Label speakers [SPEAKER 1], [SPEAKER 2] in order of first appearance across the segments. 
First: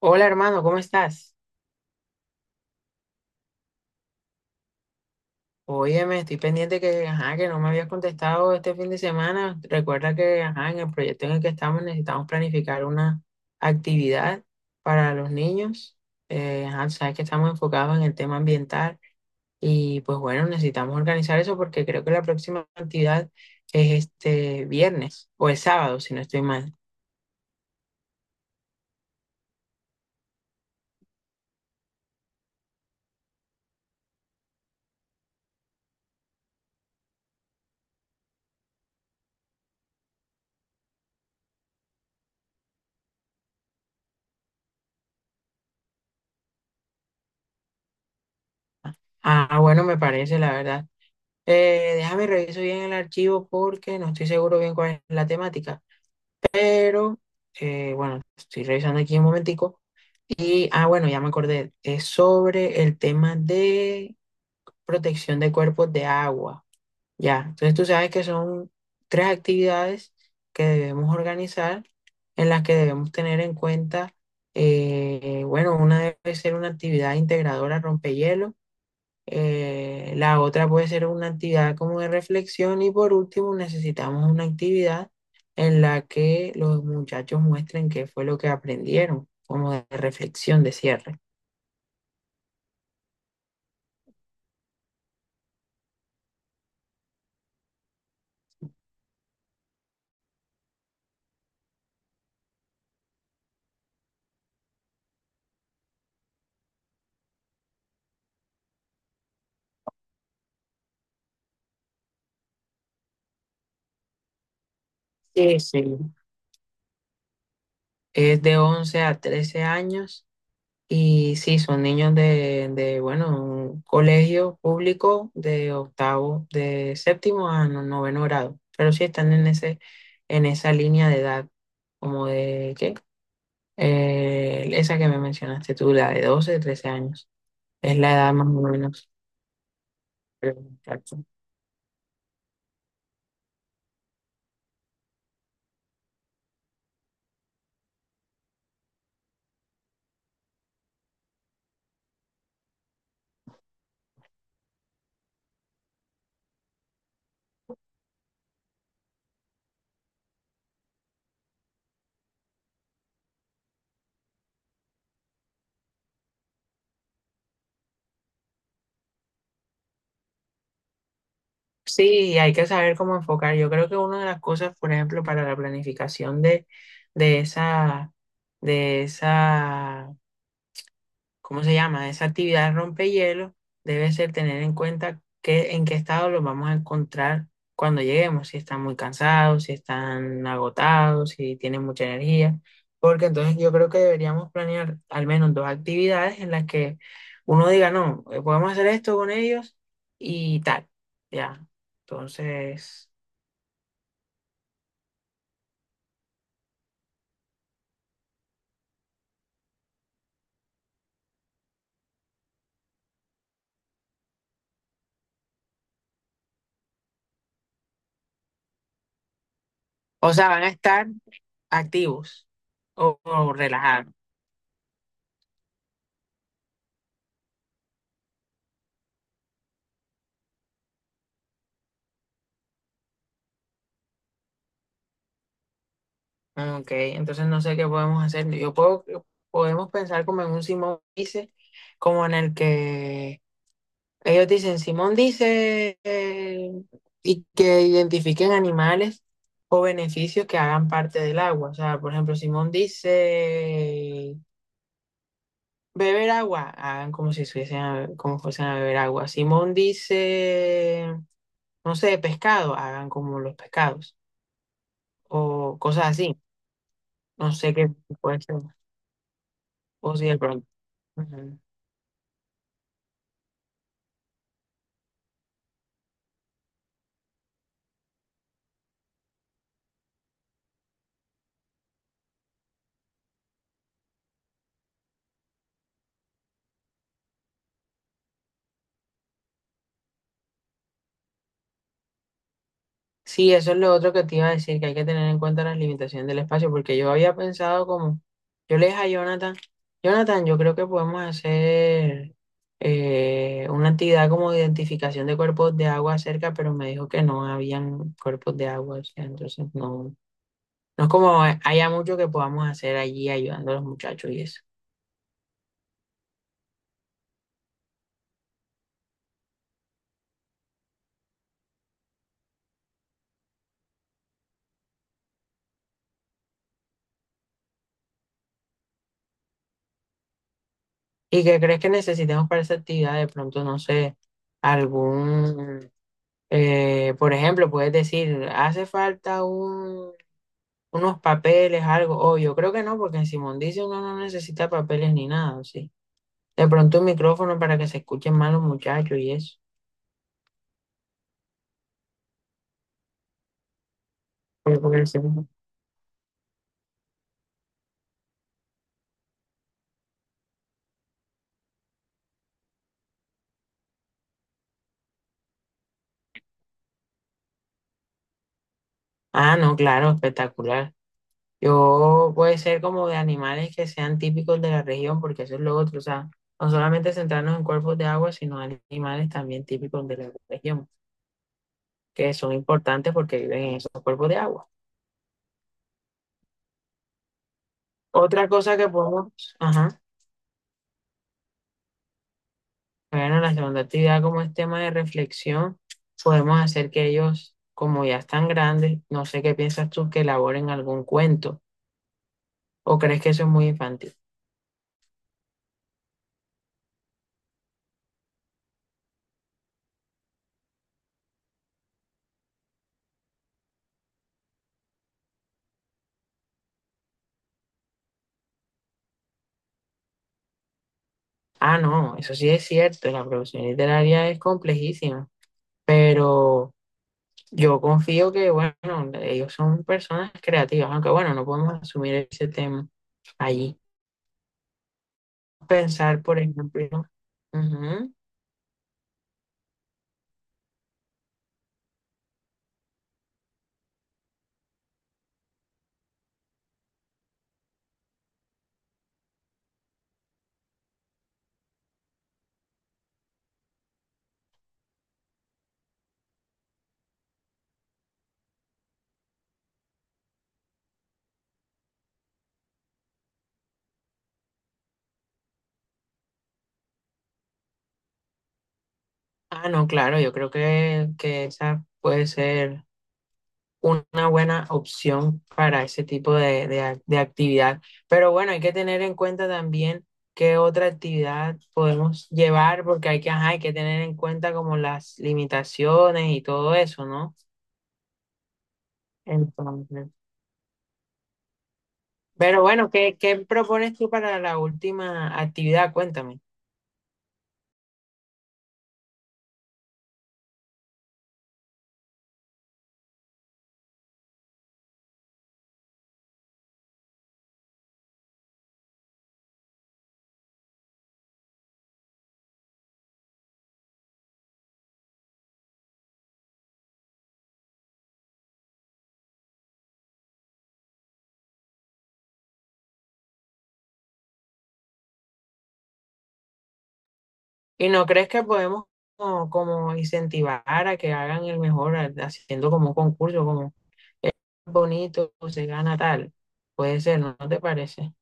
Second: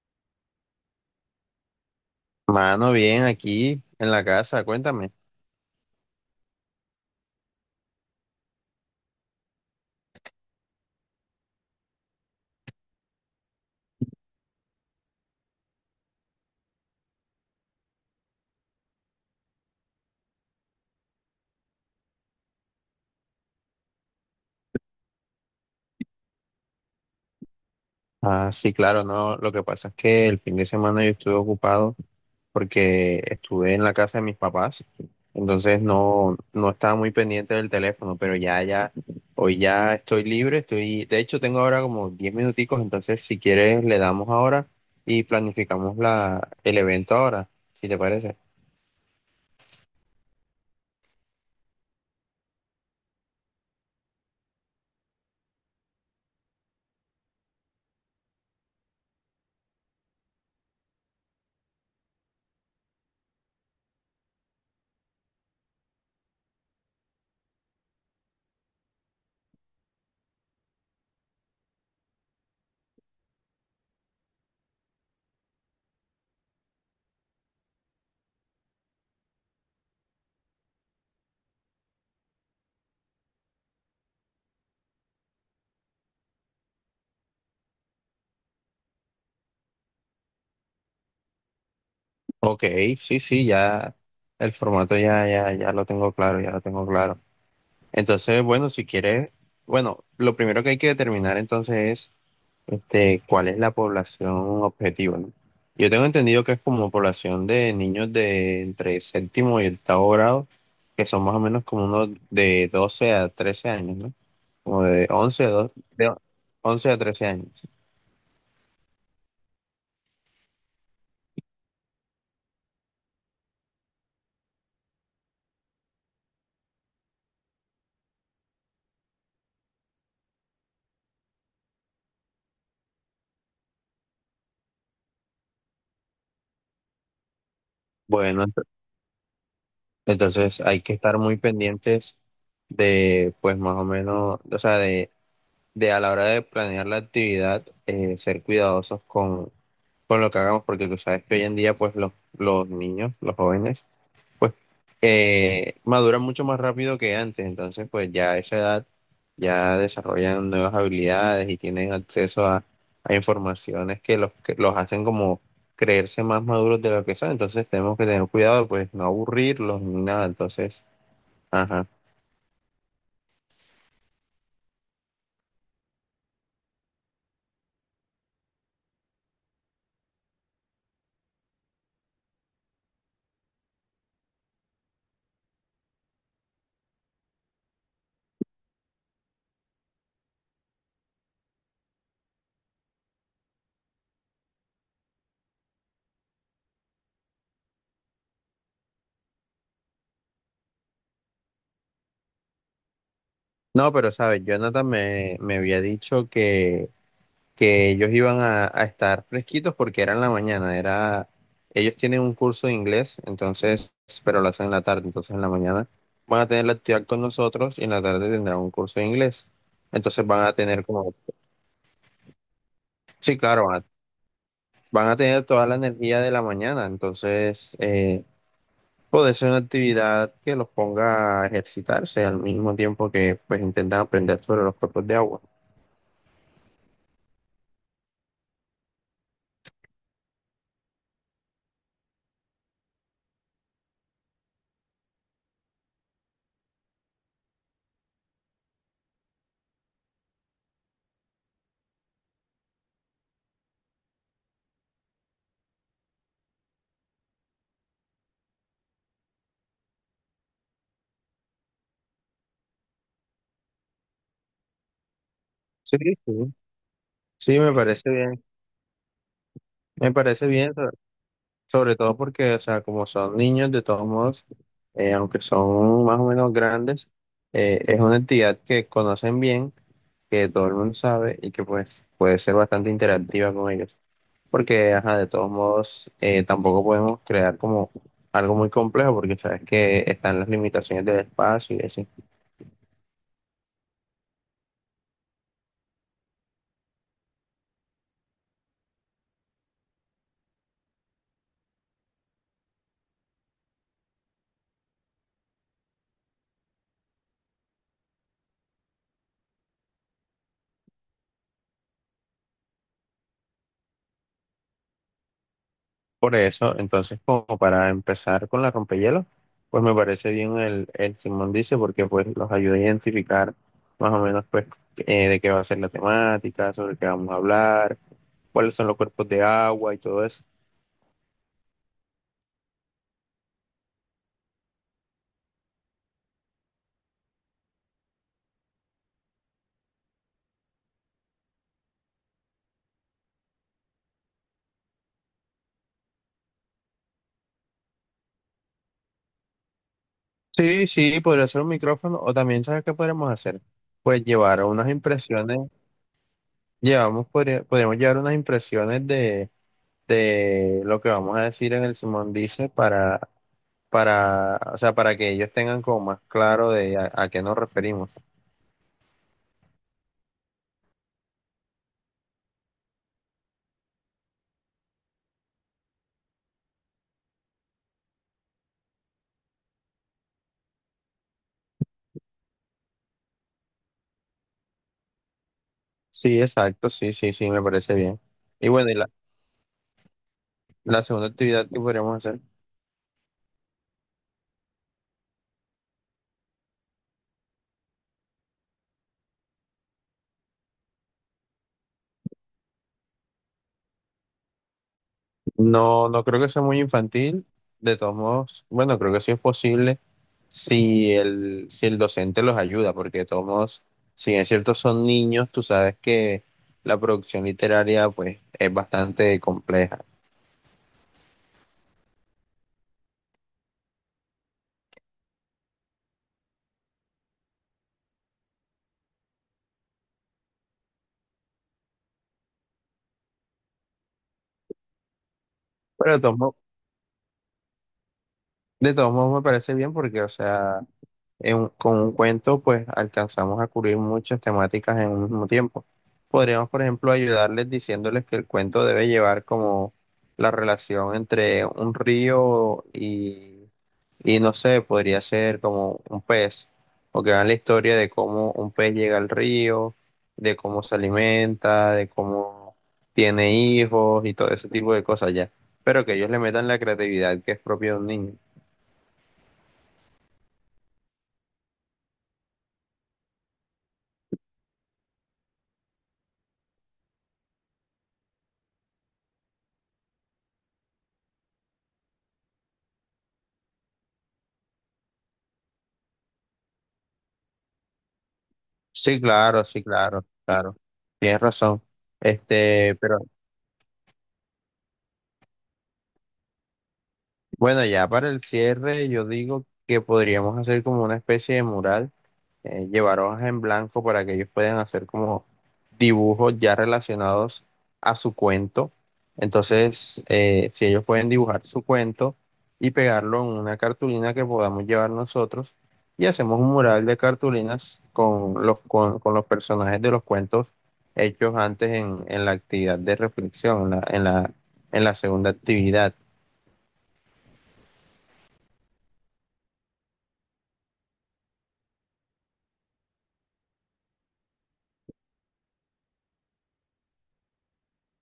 [SPEAKER 1] Hola hermano, ¿cómo estás?
[SPEAKER 2] Mano, bien, aquí en la casa, cuéntame.
[SPEAKER 1] Óyeme, estoy pendiente que, ajá, que no me habías contestado este fin de semana. Recuerda que, ajá, en el proyecto en el que estamos necesitamos planificar una actividad para los niños. Ajá, sabes que estamos enfocados en el tema ambiental y pues bueno, necesitamos organizar eso porque creo que la próxima actividad es este viernes o el sábado, si no estoy mal.
[SPEAKER 2] Ah, sí, claro, no. Lo que pasa es que el fin de semana yo estuve ocupado porque estuve en la casa de mis papás, entonces no estaba muy pendiente del teléfono, pero ya, ya, hoy ya estoy libre, estoy, de hecho tengo ahora como 10 minuticos, entonces si quieres le damos ahora y planificamos el evento ahora, si te parece.
[SPEAKER 1] Ah, bueno, me parece, la verdad. Déjame reviso bien el archivo porque no estoy seguro bien cuál es la temática. Pero, bueno, estoy revisando aquí un momentico. Bueno, ya me acordé. Es sobre el tema de protección de cuerpos de agua. Ya, entonces tú sabes que son tres actividades que debemos organizar, en las que debemos tener en cuenta, bueno, una debe ser una actividad integradora rompehielo, la otra puede ser una actividad como de reflexión y por último necesitamos una actividad en la que los muchachos muestren qué fue lo que aprendieron, como de reflexión de cierre.
[SPEAKER 2] Ok, sí, sí, ya el formato ya, ya lo tengo claro, ya lo tengo claro. Entonces, bueno, si quieres, bueno, lo primero que hay que determinar entonces es este, ¿cuál es la población objetiva? ¿No? Yo tengo entendido que es como población de niños de entre séptimo y octavo grado, que son más o menos como unos de 12 a 13 años, ¿no? Como de 11 a
[SPEAKER 1] Sí,
[SPEAKER 2] 12
[SPEAKER 1] sí.
[SPEAKER 2] de 11 a 13 años.
[SPEAKER 1] Es de 11 a 13 años y sí, son niños de bueno, un colegio público de octavo, de séptimo a noveno grado, pero sí están en ese, en esa línea de edad, como de, ¿qué? Esa que me mencionaste tú, la de 12, 13 años, es la edad
[SPEAKER 2] Bueno,
[SPEAKER 1] más o menos. Pero,
[SPEAKER 2] entonces hay que estar
[SPEAKER 1] exacto.
[SPEAKER 2] muy pendientes de, pues más o menos, o sea, de a la hora de planear la actividad, ser cuidadosos con lo que hagamos, porque tú sabes que hoy en día, pues los niños, los jóvenes, pues maduran mucho más rápido que antes, entonces pues ya a esa edad ya desarrollan nuevas habilidades y tienen acceso a informaciones que que los hacen como creerse más maduros de lo que son, entonces tenemos que tener cuidado, pues no aburrirlos ni nada, entonces, ajá.
[SPEAKER 1] Sí, hay que saber cómo enfocar. Yo creo que una de las cosas, por ejemplo, para la planificación de esa, de esa ¿cómo se llama? Esa actividad rompehielo debe ser tener en cuenta que, en qué estado los vamos a encontrar cuando lleguemos, si están muy cansados, si están agotados, si tienen mucha energía, porque entonces yo creo que deberíamos planear al menos dos actividades en las que uno diga, no, podemos hacer esto con ellos y tal, ya. Entonces,
[SPEAKER 2] No, pero sabes, Jonathan me había dicho que ellos iban a estar fresquitos porque era en la mañana, era, ellos tienen un curso de inglés, entonces, pero lo hacen en la tarde, entonces en la mañana van a tener la actividad con nosotros y en la tarde tendrán un curso de inglés. Entonces
[SPEAKER 1] o
[SPEAKER 2] van
[SPEAKER 1] sea,
[SPEAKER 2] a
[SPEAKER 1] van a
[SPEAKER 2] tener
[SPEAKER 1] estar
[SPEAKER 2] como,
[SPEAKER 1] activos o,
[SPEAKER 2] sí,
[SPEAKER 1] o
[SPEAKER 2] claro,
[SPEAKER 1] relajados.
[SPEAKER 2] van a tener toda la energía de la mañana, entonces puede ser una actividad que los ponga a ejercitarse al mismo tiempo que pues intentan aprender sobre los cuerpos de agua.
[SPEAKER 1] Ah, ok, entonces no sé qué podemos hacer. Podemos pensar como en un Simón dice, como en el que ellos dicen, Simón dice, y que identifiquen animales o beneficios que hagan parte del agua. O sea, por ejemplo, Simón dice, beber agua, hagan como si fuesen a, como fuesen a beber agua. Simón dice, no sé, pescado, hagan como los pescados, o
[SPEAKER 2] Sí,
[SPEAKER 1] cosas así.
[SPEAKER 2] sí.
[SPEAKER 1] No
[SPEAKER 2] Sí,
[SPEAKER 1] sé
[SPEAKER 2] me
[SPEAKER 1] qué
[SPEAKER 2] parece
[SPEAKER 1] puede
[SPEAKER 2] bien,
[SPEAKER 1] ser,
[SPEAKER 2] me
[SPEAKER 1] o si de
[SPEAKER 2] parece
[SPEAKER 1] pronto.
[SPEAKER 2] bien.
[SPEAKER 1] Ujú.
[SPEAKER 2] Sobre todo porque, o sea, como son niños, de todos modos, aunque son más o menos grandes, es una entidad que conocen bien, que todo el mundo sabe y que pues puede ser bastante interactiva con ellos. Porque, ajá, de todos modos, tampoco podemos crear como algo muy complejo porque sabes que están las limitaciones del espacio y así.
[SPEAKER 1] Sí, eso es lo otro que te iba a decir, que hay que tener en cuenta las limitaciones del espacio, porque yo había pensado como, yo le dije a Jonathan, Jonathan, yo creo que podemos hacer una actividad como de identificación de cuerpos de agua cerca, pero me dijo que no habían cuerpos de agua, o sea, entonces no, no es como haya mucho que podamos hacer allí ayudando a los muchachos y eso.
[SPEAKER 2] Por eso, entonces, como para empezar con la rompehielos, pues me parece bien el Simón dice, porque pues los ayuda a identificar más o menos pues de qué va a ser la temática, sobre qué vamos a hablar, cuáles son los cuerpos de agua y todo eso.
[SPEAKER 1] ¿Y qué crees que necesitemos para esa actividad? De pronto, no sé, algún... Por ejemplo, puedes decir, hace falta unos papeles, algo. Oh, yo creo que no, porque en Simondice uno no necesita papeles ni nada, sí. De pronto un micrófono para que se escuchen más los muchachos y eso.
[SPEAKER 2] Sí, sí, podría ser un micrófono, o también, ¿sabes qué podríamos hacer? Pues llevar
[SPEAKER 1] Pero
[SPEAKER 2] unas
[SPEAKER 1] por el segundo-
[SPEAKER 2] impresiones, llevamos, podríamos llevar unas impresiones de lo que vamos a decir en el Simón dice para, o sea, para que ellos tengan como más claro de a qué nos referimos.
[SPEAKER 1] Ah, no, claro, espectacular. Yo puede ser como de animales que sean típicos de la región, porque eso es lo otro, o sea, no solamente centrarnos en cuerpos de agua, sino animales también típicos de la región, que son importantes porque viven en esos cuerpos de agua.
[SPEAKER 2] Sí, exacto, sí, sí, sí, me parece bien.
[SPEAKER 1] Otra
[SPEAKER 2] Y
[SPEAKER 1] cosa que
[SPEAKER 2] bueno,
[SPEAKER 1] podemos, ajá.
[SPEAKER 2] la segunda actividad que podríamos hacer,
[SPEAKER 1] Bueno, la segunda actividad, como es tema de reflexión, podemos hacer que ellos, como ya están grandes, no sé qué piensas tú, que elaboren algún cuento o crees que eso es muy infantil.
[SPEAKER 2] no, no creo que sea muy infantil, de todos modos, bueno, creo que sí es posible si si el docente los ayuda, porque de todos modos, si bien es cierto son niños, tú sabes que la producción literaria pues es bastante compleja.
[SPEAKER 1] Ah, no, eso sí es cierto, la producción literaria es complejísima, pero yo confío que, bueno, ellos son personas creativas, aunque bueno, no podemos asumir ese tema allí.
[SPEAKER 2] Pero
[SPEAKER 1] Pensar, por ejemplo, ujú,
[SPEAKER 2] de todos modos me parece bien porque, o sea, con un cuento, pues alcanzamos a cubrir muchas temáticas en un mismo tiempo. Podríamos, por ejemplo, ayudarles diciéndoles que el cuento debe llevar como la relación entre un río y no sé, podría ser como un pez, o que hagan la historia de cómo un pez llega al río, de cómo se alimenta, de cómo tiene hijos y todo ese tipo de cosas ya. Pero que ellos le metan la creatividad que es propia de un niño.
[SPEAKER 1] ah, no, claro, yo creo que esa puede ser una buena opción para ese tipo de actividad. Pero bueno, hay que tener en cuenta también qué otra actividad podemos llevar, porque hay que, ajá, hay que tener en cuenta como las limitaciones y todo eso, ¿no?
[SPEAKER 2] Sí, claro, sí,
[SPEAKER 1] Entonces,
[SPEAKER 2] claro, claro. Tienes razón.
[SPEAKER 1] pero bueno,
[SPEAKER 2] Este,
[SPEAKER 1] ¿qué,
[SPEAKER 2] pero
[SPEAKER 1] qué propones tú para la última actividad? Cuéntame.
[SPEAKER 2] bueno, ya para el cierre, yo digo que podríamos hacer como una especie de mural, llevar hojas en blanco para que ellos puedan hacer como dibujos ya relacionados a su cuento. Entonces, si ellos pueden dibujar su cuento y pegarlo en una cartulina que podamos llevar nosotros, y hacemos un mural de cartulinas con con los personajes de los cuentos hechos antes en la actividad de reflexión, en la segunda actividad.
[SPEAKER 1] ¿Y no crees que podemos como, como incentivar a que hagan el mejor haciendo como un concurso, como "Eh, bonito, se gana tal"? Puede ser, ¿no? ¿No te parece?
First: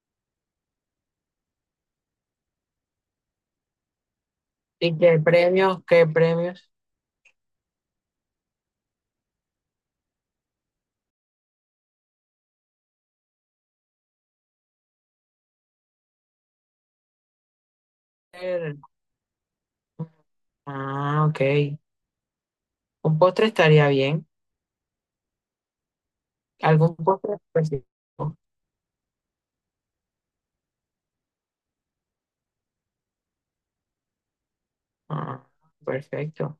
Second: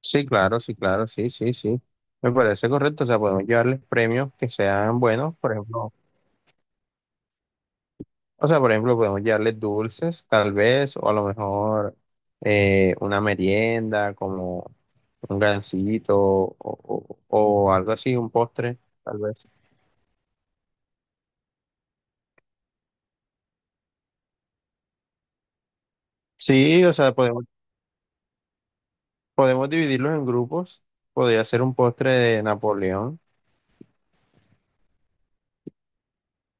[SPEAKER 2] Sí, claro, sí, claro, sí, sí, sí. Me parece correcto. O sea, podemos llevarles premios que
[SPEAKER 1] ¿Y
[SPEAKER 2] sean
[SPEAKER 1] qué
[SPEAKER 2] buenos, por
[SPEAKER 1] premios?
[SPEAKER 2] ejemplo.
[SPEAKER 1] ¿Qué premios?
[SPEAKER 2] O sea, por ejemplo, podemos llevarles dulces, tal vez, o a lo mejor una merienda, como un gansito o algo así, un
[SPEAKER 1] Eh,
[SPEAKER 2] postre, tal vez.
[SPEAKER 1] Ah, ok. Un postre estaría bien.
[SPEAKER 2] Sí,
[SPEAKER 1] ¿Algún
[SPEAKER 2] o sea,
[SPEAKER 1] postre
[SPEAKER 2] podemos,
[SPEAKER 1] específico?
[SPEAKER 2] podemos dividirlos en grupos. Podría ser un postre de Napoleón.
[SPEAKER 1] Ah, perfecto.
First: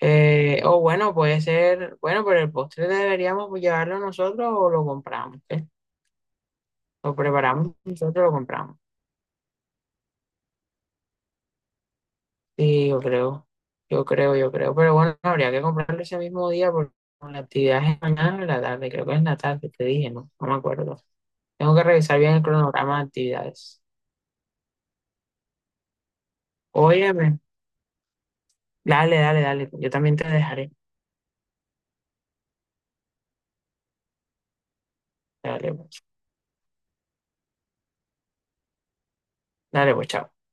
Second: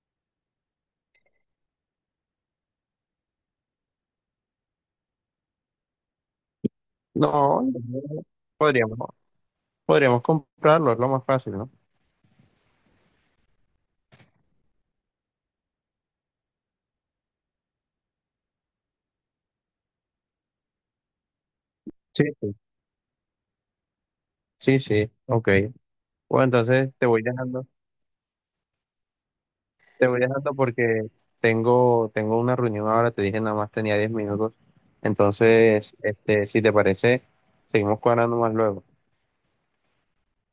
[SPEAKER 1] O bueno, puede ser, bueno, pero el postre deberíamos llevarlo nosotros o lo compramos, ¿eh? Lo
[SPEAKER 2] No,
[SPEAKER 1] preparamos nosotros, lo compramos.
[SPEAKER 2] podríamos, podríamos comprarlo, es lo más fácil, ¿no?
[SPEAKER 1] Sí, yo creo. Pero bueno, habría que comprarlo ese mismo día porque la actividad es mañana en la tarde, creo que es en la tarde, te dije, ¿no? No me acuerdo. Tengo que revisar
[SPEAKER 2] Sí,
[SPEAKER 1] bien el
[SPEAKER 2] sí.
[SPEAKER 1] cronograma de actividades.
[SPEAKER 2] Sí, sí, ok. Bueno, entonces
[SPEAKER 1] Oye, dale, dale, dale. Yo
[SPEAKER 2] te
[SPEAKER 1] también
[SPEAKER 2] voy
[SPEAKER 1] te
[SPEAKER 2] dejando
[SPEAKER 1] dejaré.
[SPEAKER 2] porque tengo, tengo una reunión ahora, te dije nada más tenía 10 minutos.
[SPEAKER 1] Dale,
[SPEAKER 2] Entonces,
[SPEAKER 1] pues.
[SPEAKER 2] este, si te parece, seguimos cuadrando más luego.
[SPEAKER 1] Dale, pues, chao.